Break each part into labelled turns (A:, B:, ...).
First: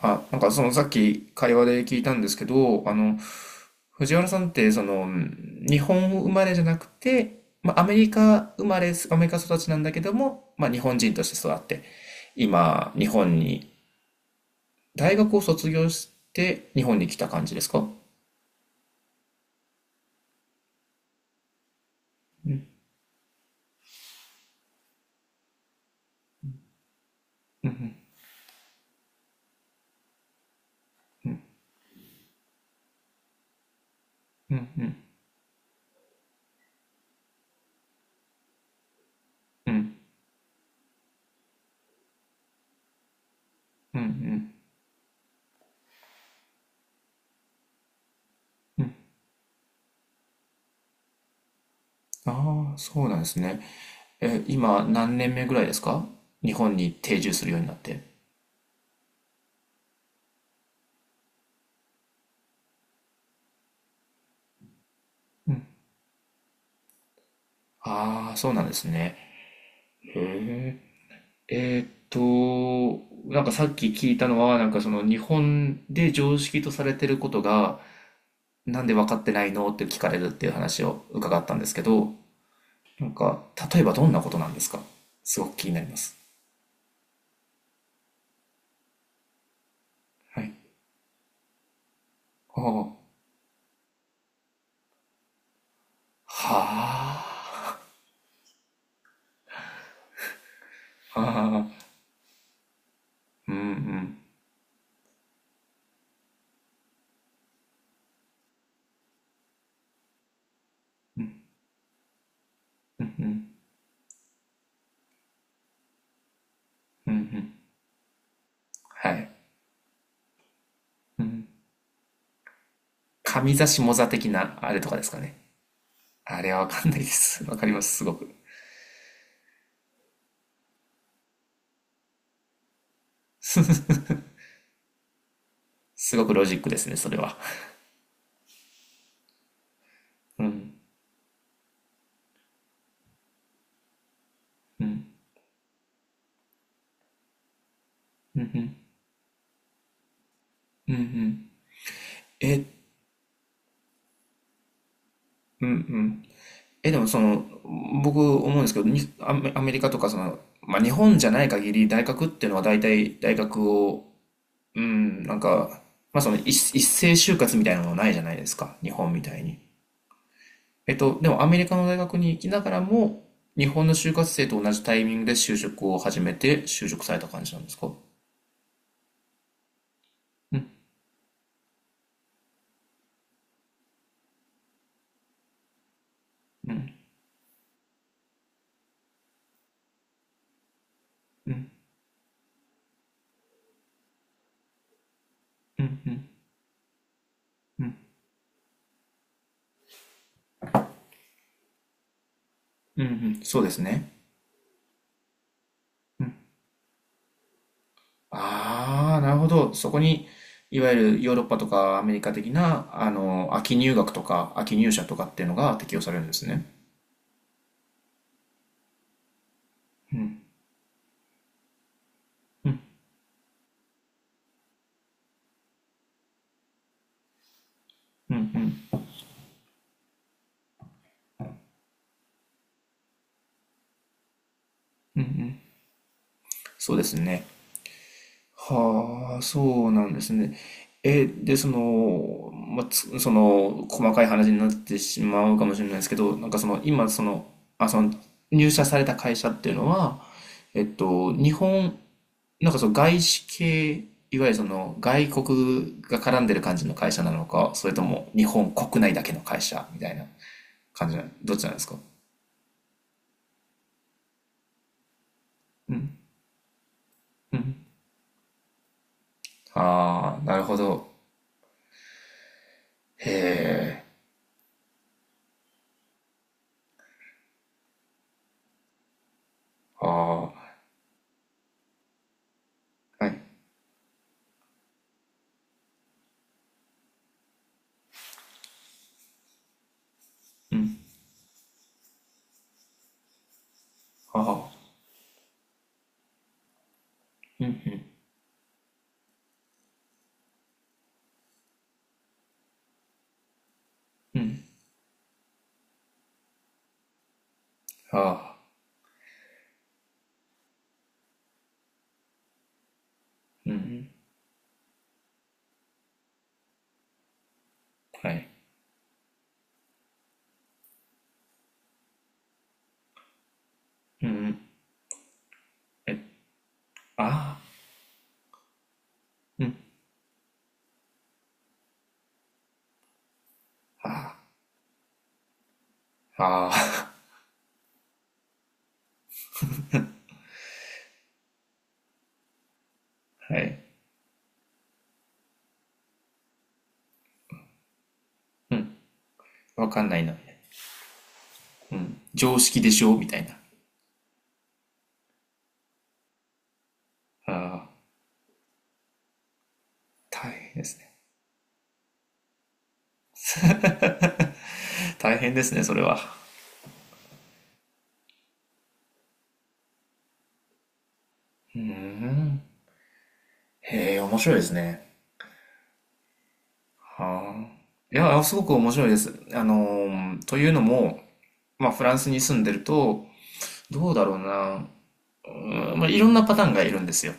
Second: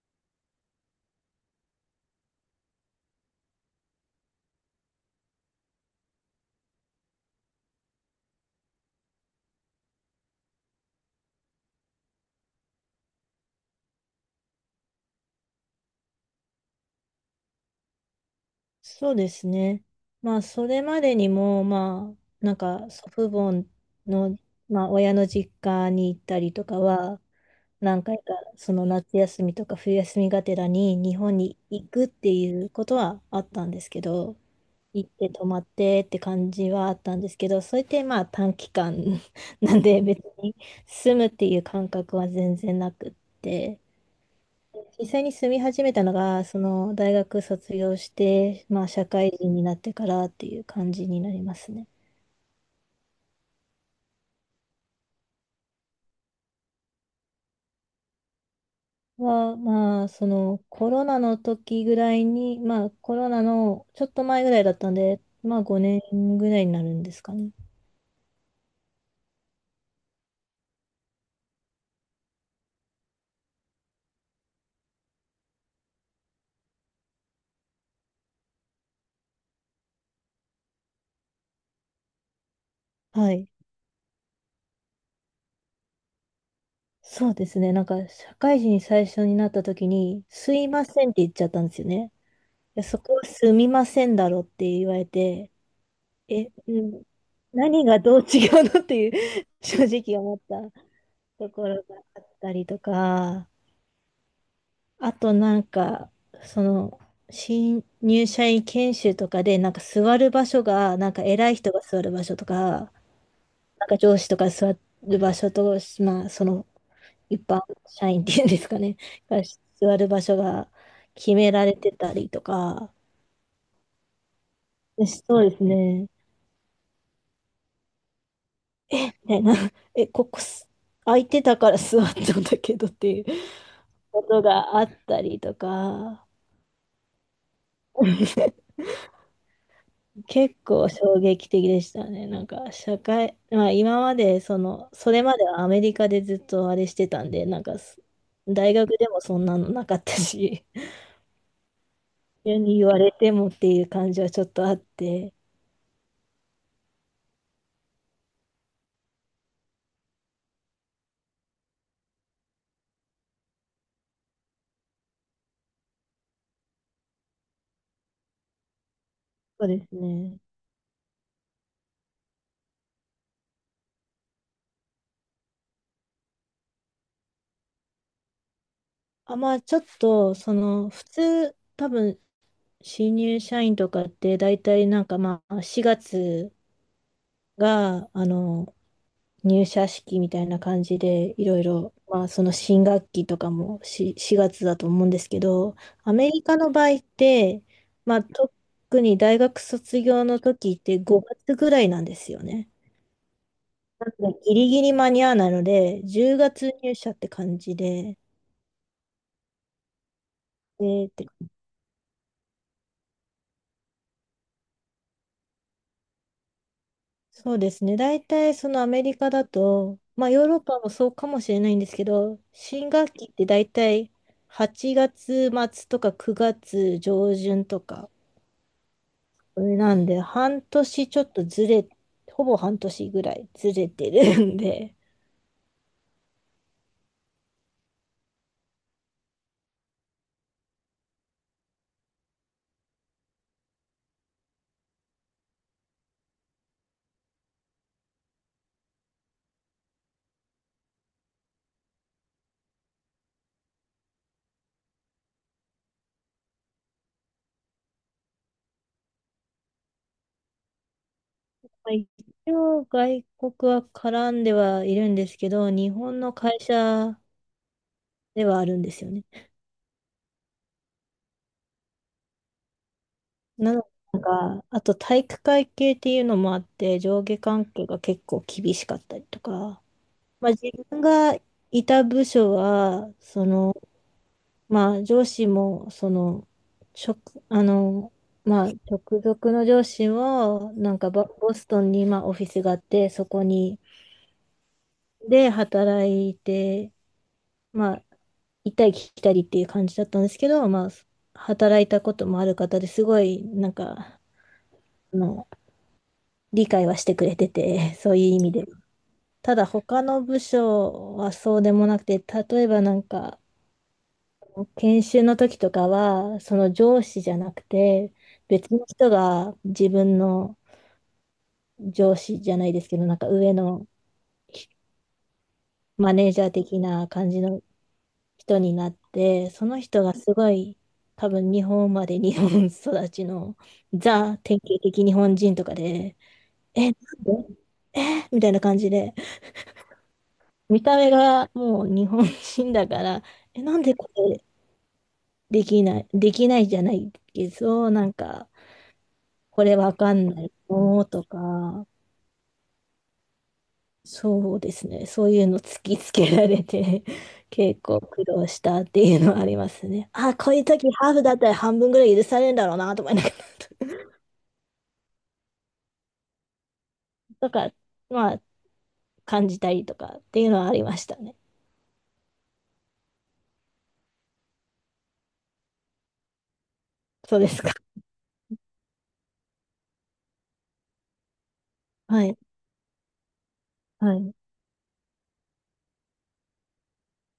A: あ、なんかそのさっき会話で聞いたんですけど、あの、藤原さんってその、うん日本生まれじゃなくて、まあ、アメリカ生まれ、アメリカ育ちなんだけども、まあ、日本人として育って、今、日本に、大学を卒業して日本に来た感じですか？
B: そうですね。まあ、それまでにも、まあ、なんか祖父母の、まあ、親の実家に行ったりとかは、何回かその夏休みとか冬休みがてらに日本に行くっていうことはあったんですけど、行って泊まってって感じはあったんですけど、それってまあ短期間
A: う
B: なん
A: ん。
B: で別に住むっていう感覚は全然なくって。実際に住み始めたのが、その大学卒業して、まあ社会人になってからっていう感じになりますね。
A: ああ、そうなんですね。え、今何年目ぐらいですか？日本に定住するようになって。
B: は、まあそのコロナの時ぐらいに、まあコロナのちょっと前ぐらいだったんで、
A: う
B: まあ
A: ん。
B: 5年ぐらいになるんですかね。
A: ああ、そうなんですね。へえ。えーっと、なんかさっき聞いたのは、なんかその日本で常識とされてることが、なんで分かってないのって聞かれるっていう話を伺ったんですけど、なん
B: は
A: か、
B: い。
A: 例えばどんなことなんですか？すごく気になります。
B: そうですね。なんか社会人最初になった時に、
A: は
B: す
A: い。
B: いませんって言っちゃったんですよね。
A: あ
B: いや、そ
A: あ、
B: こはすみませんだろって言われて、え、うん、
A: は
B: 何がどう違うのっていう 正直思った。
A: あ、
B: と
A: は
B: こ
A: あ、
B: ろがあったりとか、
A: うんうん、
B: あとなんか、その、新入社員研修とかで、なんか座る場所が、なんか偉い人が座る場所とか、
A: うん、
B: なんか上司とか座る場所と、まあ、その
A: うん、う
B: 一
A: ん、
B: 般社員っていうんですかね、
A: はい。
B: が座る場所が
A: う
B: 決
A: ん。
B: められてたりとか、
A: 上座下座的なあれとかで
B: で
A: すかね。
B: そうですね。
A: あれはわかんないです。わかります、すごく。
B: ね、な、え、ここす空いてたから座ったんだけどっていう ことがあったりと
A: すご
B: か、
A: くロジックですね、それは。う
B: 結
A: ん。
B: 構衝撃的でしたね。なんか社会、まあ今までその、それまではアメリカでずっとあれしてたんで、なんかす
A: うんう
B: 大
A: ん
B: 学でもそんなのなかったし、
A: うんうん。
B: 急
A: え
B: に言われてもっていう感じはちょっとあって、
A: うんうん。え、でもその、僕思うんですけど、にアメ、アメリカとかその、まあ日本じゃない限り大学っていうのは大体大学を、うん、なんか、まあその一斉就活みたいなのがないじゃないですか。日本みたいに。
B: そうですね。
A: えっと、でもアメリカの大学に行きながらも、日本の就活生と同じタイミングで就職を始めて就職された感じなんですか？
B: あ、まあちょっと、その、普通、多分、新入社員とかって大体なんかまあ4月が、あの、入社式みたいな感じで、いろいろ、まあ、その新学期とかもし4月だと思うんですけど、アメリカの場合って、まあ、特に大学卒業の時って5月ぐらいなんですよね。
A: うんうん、そうです
B: な
A: ね。
B: ので、ギリギリ間に合わないので、10月入社って感じで、
A: ああ、なるほど。そこに、いわ
B: で、
A: ゆるヨーロ
B: っ
A: ッ
B: て
A: パとかアメリカ的な、あの、秋入学とか秋入社とかっていうのが適用されるんですね。
B: そうですね。大体そのアメリカだと、まあヨーロッパもそうかもしれないんですけど、新学期って大体8月末とか9月上旬とか、なんで、半年ちょっとずれ、ほぼ半年ぐらいずれてるんで、
A: そうですね。はあ、そうなんですね。え、で、その、まあ、つその、細かい話になってしまうかもしれないですけど、なんかその、今、その、あ、その、入社された会社っていうのは、えっと、日本なんかその外資系、いわゆるその外国が絡んでる感じの会社なのか、それとも日本国内だけの会社みたいな感じなの、どっち なんです
B: まあ
A: か？
B: 一応外国は絡んではいるんですけど、日本の会社ではあるんですよね。
A: ああー、なるほど。
B: なので、なんか、あと体育会系っていうのもあって、上下関係が結構厳しかったりとか、まあ
A: あ
B: 自分がいた部署は、
A: あ、は
B: そ
A: い。
B: の、まあ、上司も、その、直、あの、まあ、直属の上司も、ボストンに、まあ、オフィスがあって、そこに、
A: あ
B: で、働いて、まあ、行ったり来たりっていう感じだったんですけど、まあ、働いたこともある方ですごい、なんか、あの、理解はしてくれてて、そ
A: あ、
B: ういう意味
A: あ
B: で。ただ、他の部署はそうでもなくて、例えばなんか、研修の時とかは、その上司じゃなくて、
A: あ、はい。
B: 別の人が自分の上司じゃないですけど、なんか上のマネージャー的な感じの
A: あ
B: 人になって、その人がすごい、多分日本まで日本育ちのザ典型的日本人とかで、
A: あ、
B: え、な
A: あ
B: んでみたいな感じで、見た目がもう日本人だから、
A: あ、は
B: え、なん
A: い。
B: でこれできない、できないじゃないけど、なんか、これ
A: わ
B: わ
A: かん
B: か
A: ない
B: ん
A: な。
B: ないのとか、
A: 常識でしょみたいな。
B: そうですね。そういうの突きつけられて、
A: あ
B: 結
A: あ、
B: 構苦労したっていうのはありますね。あ、
A: 大
B: こういう
A: 変で
B: 時
A: す
B: ハー
A: ね。
B: フだったら半分ぐらい許されるんだろうなと思いながら、
A: 大変ですね、それは。
B: とか、まあ、感じたりとかっていうのはありましたね。
A: うーん。へえ、面白いですね。
B: そうで
A: は
B: すか。
A: あ。いや、すごく面白いです。というのも、まあ、フラン
B: は
A: ス
B: い。
A: に住んでると、ど
B: は
A: うだ
B: い。
A: ろうな。うん、まあ、いろんなパターンがいるんですよ。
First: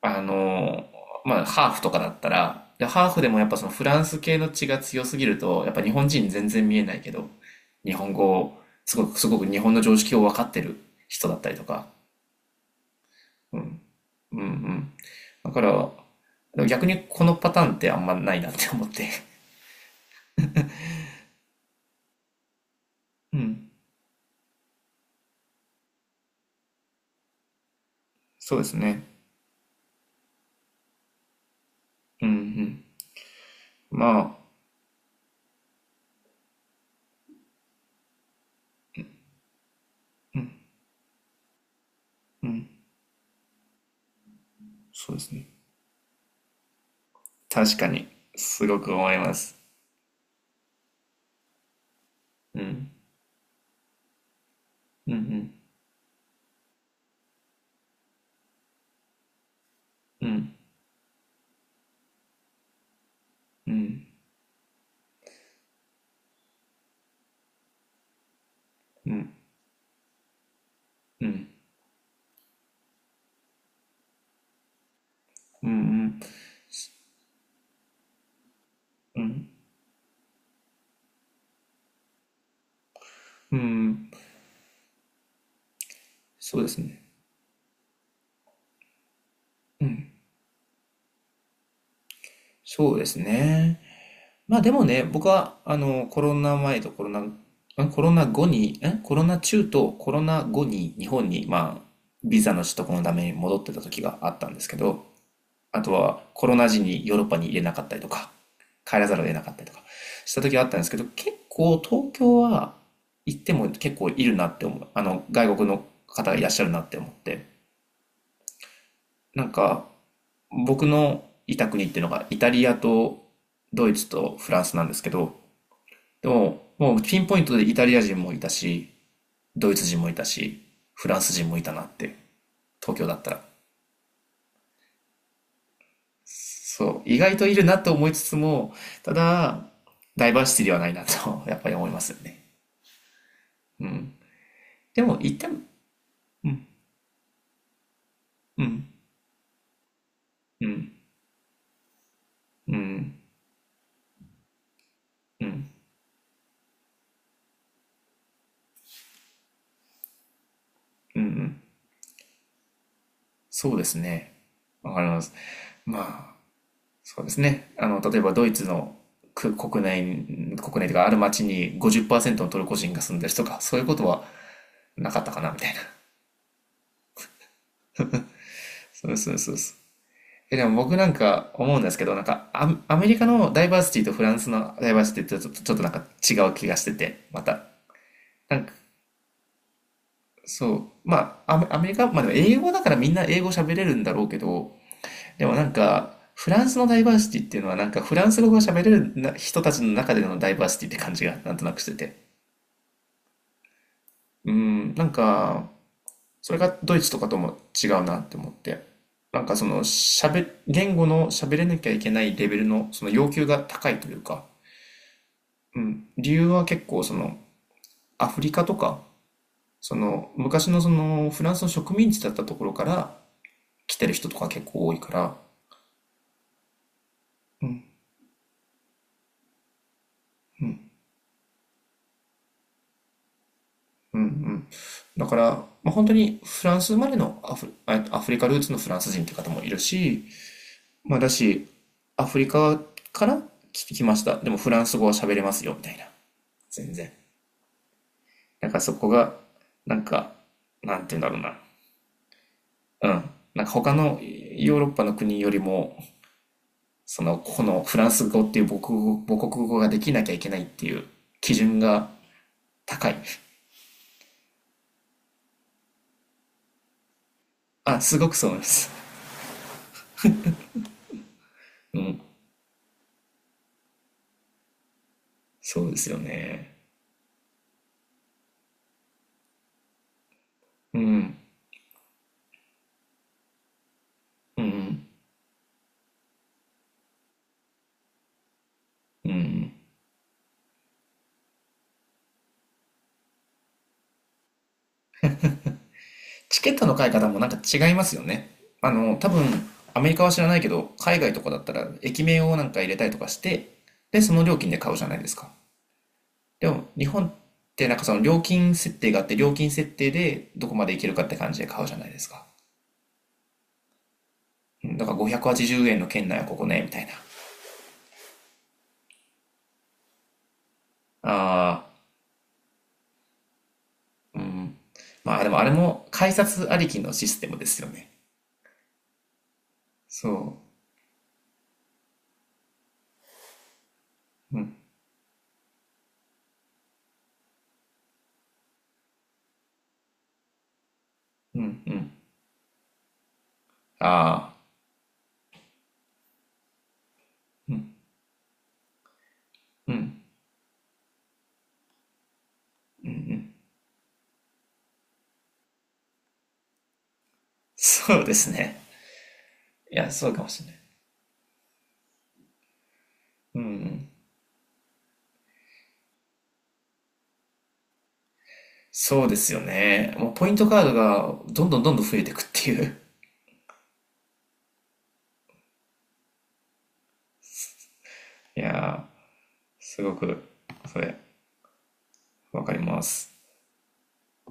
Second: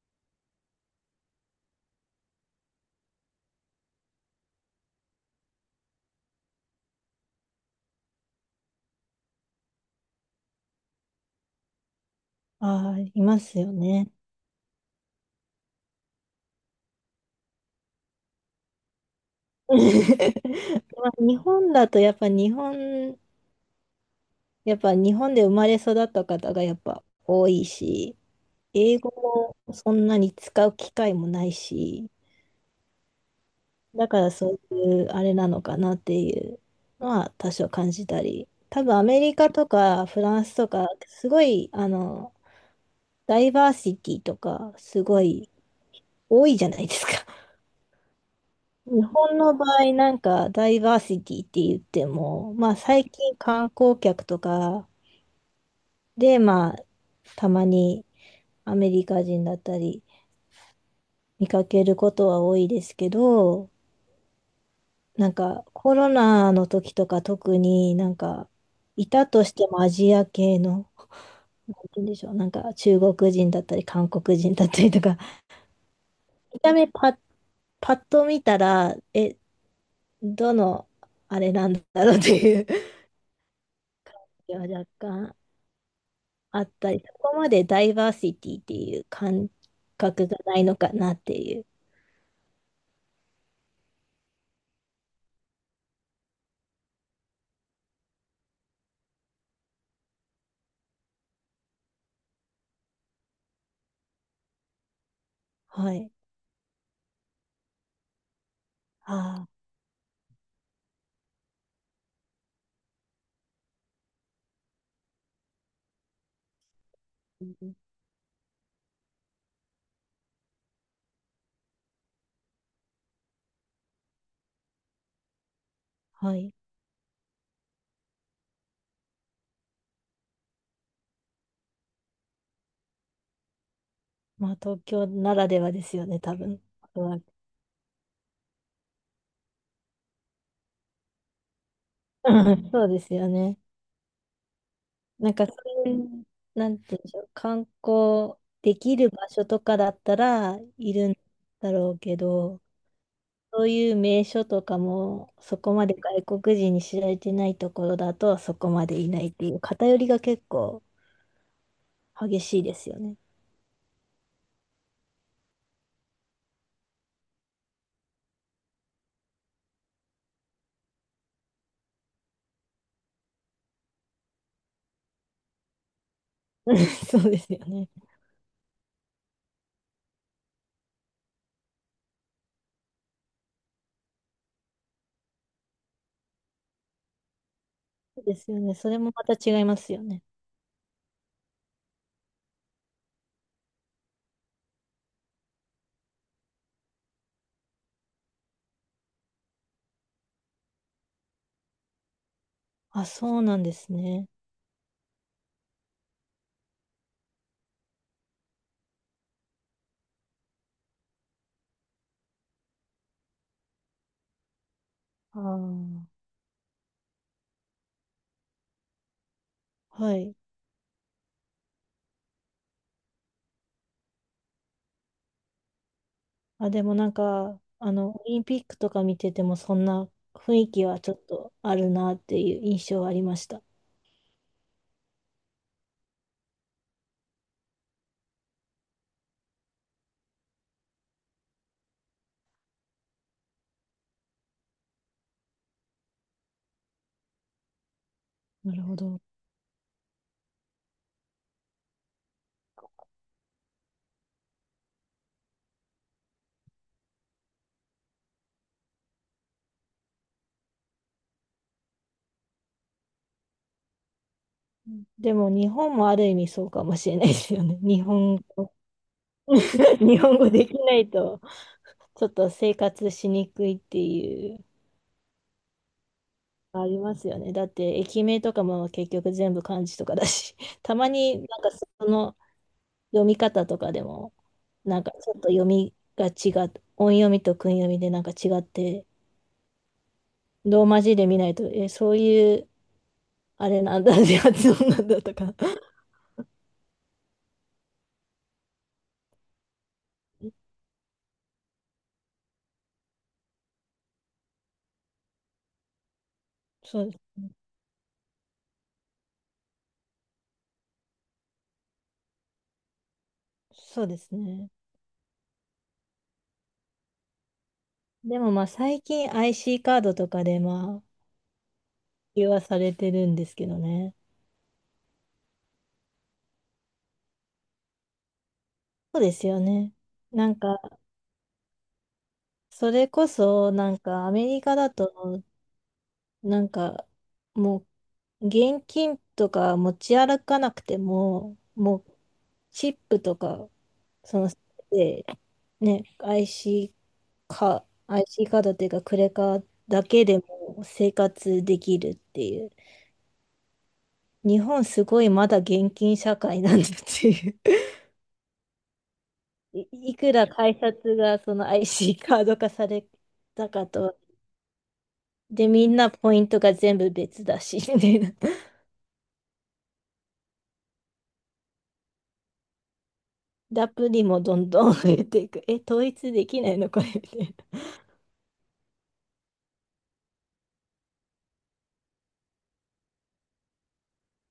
A: あの、まあ、ハーフとかだったら、でハーフでもやっぱそのフランス系の血が強すぎると、やっぱ日本人全然見えないけど、日本語を、すごく、すごく日本の常識を分かってる人だったりとか。
B: ああ、いますよね。
A: うんうん。だから、逆にこのパターンってあんまないなって思って。
B: まあ、日本だとやっぱ日本、
A: うん。
B: やっぱ日本で生まれ育った方がやっぱ多いし、
A: そうです
B: 英語
A: ね。
B: もそんなに使う機会もないし、
A: うんうん。
B: だ
A: ま
B: から
A: あ、
B: そういうあれなのかなっていうのは多少感じたり、多分アメリカとかフランスとか、すごい、あの、ダイバーシティとか、す
A: そう
B: ご
A: です
B: い
A: ね。
B: 多いじゃないですか。
A: 確かに、すごく
B: 日
A: 思いま
B: 本の
A: す。
B: 場合、なんかダイバーシティって言っても、
A: う
B: まあ
A: ん。
B: 最近観光客とか
A: うんうん。
B: で、まあたまにアメリカ人だったり
A: うん。
B: 見かけることは多いですけど、なんかコロナの時とか特になんかい
A: う
B: た
A: ん、
B: としてもアジア系の、
A: うん、
B: なんて言うんでしょう、なんか中国人だったり韓国人だったりとか、
A: うん、
B: 見た目パッ、パッと見たら、え、どのあれなんだろうっていう感
A: うん、うん、
B: じは若干
A: そ
B: あ
A: うで
B: っ
A: す
B: たり、
A: ね。
B: そこまでダイバーシティっていう感覚がないのかなっていう。
A: そうですね。まあでもね、僕は、あの、コロナ前とコロナ、んコロナ後に、んコロナ中とコロナ後に日本に、まあ、ビザの取得のために戻ってた時があったんですけど、あと
B: はい。
A: はコロナ時にヨーロッパに入れなかったりとか、帰ら
B: あ
A: ざるを得な
B: あ、
A: かったりとかした時があったんですけど、結構東京は行っても結構いるなって思う。あの、外国の方がいらっしゃるなって思って。なんか、僕のいた国っていうのがイタリアとドイツとフランスなんですけど、で
B: はい。
A: も、もうピンポイントでイタリア人もいたし、ドイツ人もいたし、フランス人もいたなって、東京だったら。
B: まあ東京ならではですよね、多分。
A: そう、
B: う
A: 意
B: ん
A: 外といるなと思いつつも、ただ、ダイバーシティではないなと やっぱり思いますよね。
B: そうですよね。
A: うん。でも、
B: な
A: 言
B: ん
A: っ
B: か、
A: て
B: そ
A: も、
B: ういう、
A: うん、
B: なんていうんでしょう、観光
A: う
B: で
A: ん、
B: きる場所とかだったら
A: うん、
B: いるんだろうけど、
A: うん、
B: そういう名所とかも、
A: う
B: そ
A: ん、
B: こまで外国人に知られてないところだと、そこまでいないっていう、偏りが結構
A: うん、うん。
B: 激しいですよね。
A: そうですね。わかります。まあそうですね。あの、例えばドイツのく国内、国内というかある町に50%のトルコ人が住んでるとか、そういうことはなかったかな、みたいな。
B: そうですよね。
A: そうそうそうそう。え、でも僕なんか思うんですけど、なんかアメリカのダイバーシティとフランスのダイバーシティってちょっと、ちょっとなんか違う気がしてて、また。
B: そうです
A: な
B: よ
A: んか、
B: ね。それもまた違いますよね。
A: そう。まあ、アメリカ、まあでも英語だからみんな英語喋れるんだろうけど、でもなんか、フランスのダイバーシティっていうのはなんかフランス語が喋れるな人たちの中でのダイバーシティって感じがなんとなくしてて。
B: あ、そうなんですね。
A: うん、なんか、それがドイツとかとも違うなって思って。なんかその、言語の喋れなきゃいけないレベルのその要求が高いというか、
B: あ
A: うん、
B: あ。
A: 理由は結構その、アフリカとか、そ
B: は
A: の、
B: い。
A: 昔のその、フランスの植民地だったところから来てる人とか結構多いから、
B: あ、でもなんか、あの、オリンピックとか見てても、そんな雰囲気はちょっとあるなっていう印象はありました。
A: うんうん。だから、まあ、本当にフランス生まれのアフリカルーツのフランス人って方もいるし、まあだし、アフリカから来てきました。でもフランス語は喋れますよ、みたいな。全然。なん
B: な
A: から
B: る
A: そ
B: ほ
A: こ
B: ど。
A: が、なんか、なんて言うんだろうな。うん。なんか他のヨーロッパの国よりも、その、このフランス語っていう母国語ができなきゃいけないっていう基準が高い。
B: うんでも、日本もある意味そうかもしれないですよね。
A: あ、
B: 日
A: すごく
B: 本
A: そうなんで
B: 語、
A: す。
B: 日本語できないと、
A: うん。
B: ちょっと生活しにくいっていう、
A: そうですよね。
B: ありますよね。だって、駅名とかも結局全部漢字とかだし、た
A: う
B: まに
A: ん。
B: なんかその読み方とかでも、なんかちょっと読みが違う、音読みと訓読みでなんか違って、ローマ字で見ないと、え、そういう、あれなんだ、発音なんだとか。
A: チケットの買い方もなんか違いますよね。あの、多分、アメリカは知らない けど、海外とかだったら、駅名をなんか入れたりとかして、で、その料金で買うじゃないですか。でも、
B: そ
A: 日
B: う、
A: 本ってなんかその料金設定があって、料金設定でどこまでいけるかって感じで買うじゃないですか。
B: そうですね。
A: うん。だから580円の圏内はここね、みたいな。
B: でもまあ最近 IC カードとかでまあ、
A: ああ、
B: 普及はされてるんですけどね。
A: まあでもあれも改札ありきのシステムですよね。
B: そうですよね。
A: そ
B: なんか、それこそ、なんかアメリカだと、なんか、もう、現金とか持ち歩かなくても、
A: う。う
B: も
A: ん。
B: う、チップとか、その、
A: あ
B: でね、IC か、アイシーカードっていうか、クレカ
A: あ、う
B: だ
A: ん。
B: けでも生活できるっていう。日本すごいまだ現金社会なんだっていう。
A: そうですね。
B: い、
A: いや、
B: い
A: そ
B: く
A: うか
B: ら
A: もしれな
B: 改
A: い。
B: 札がその IC カード化され
A: う
B: たか
A: ん。
B: と。で、みんなポイントが全部別だし、みたいな。
A: そうですよね。もうポイントカードがどんどんどんどん増えていくっていう。
B: でアプリもどんどん増えていく。え、統一できないのこれみたいな。
A: いやー、すごく、それ、わかります。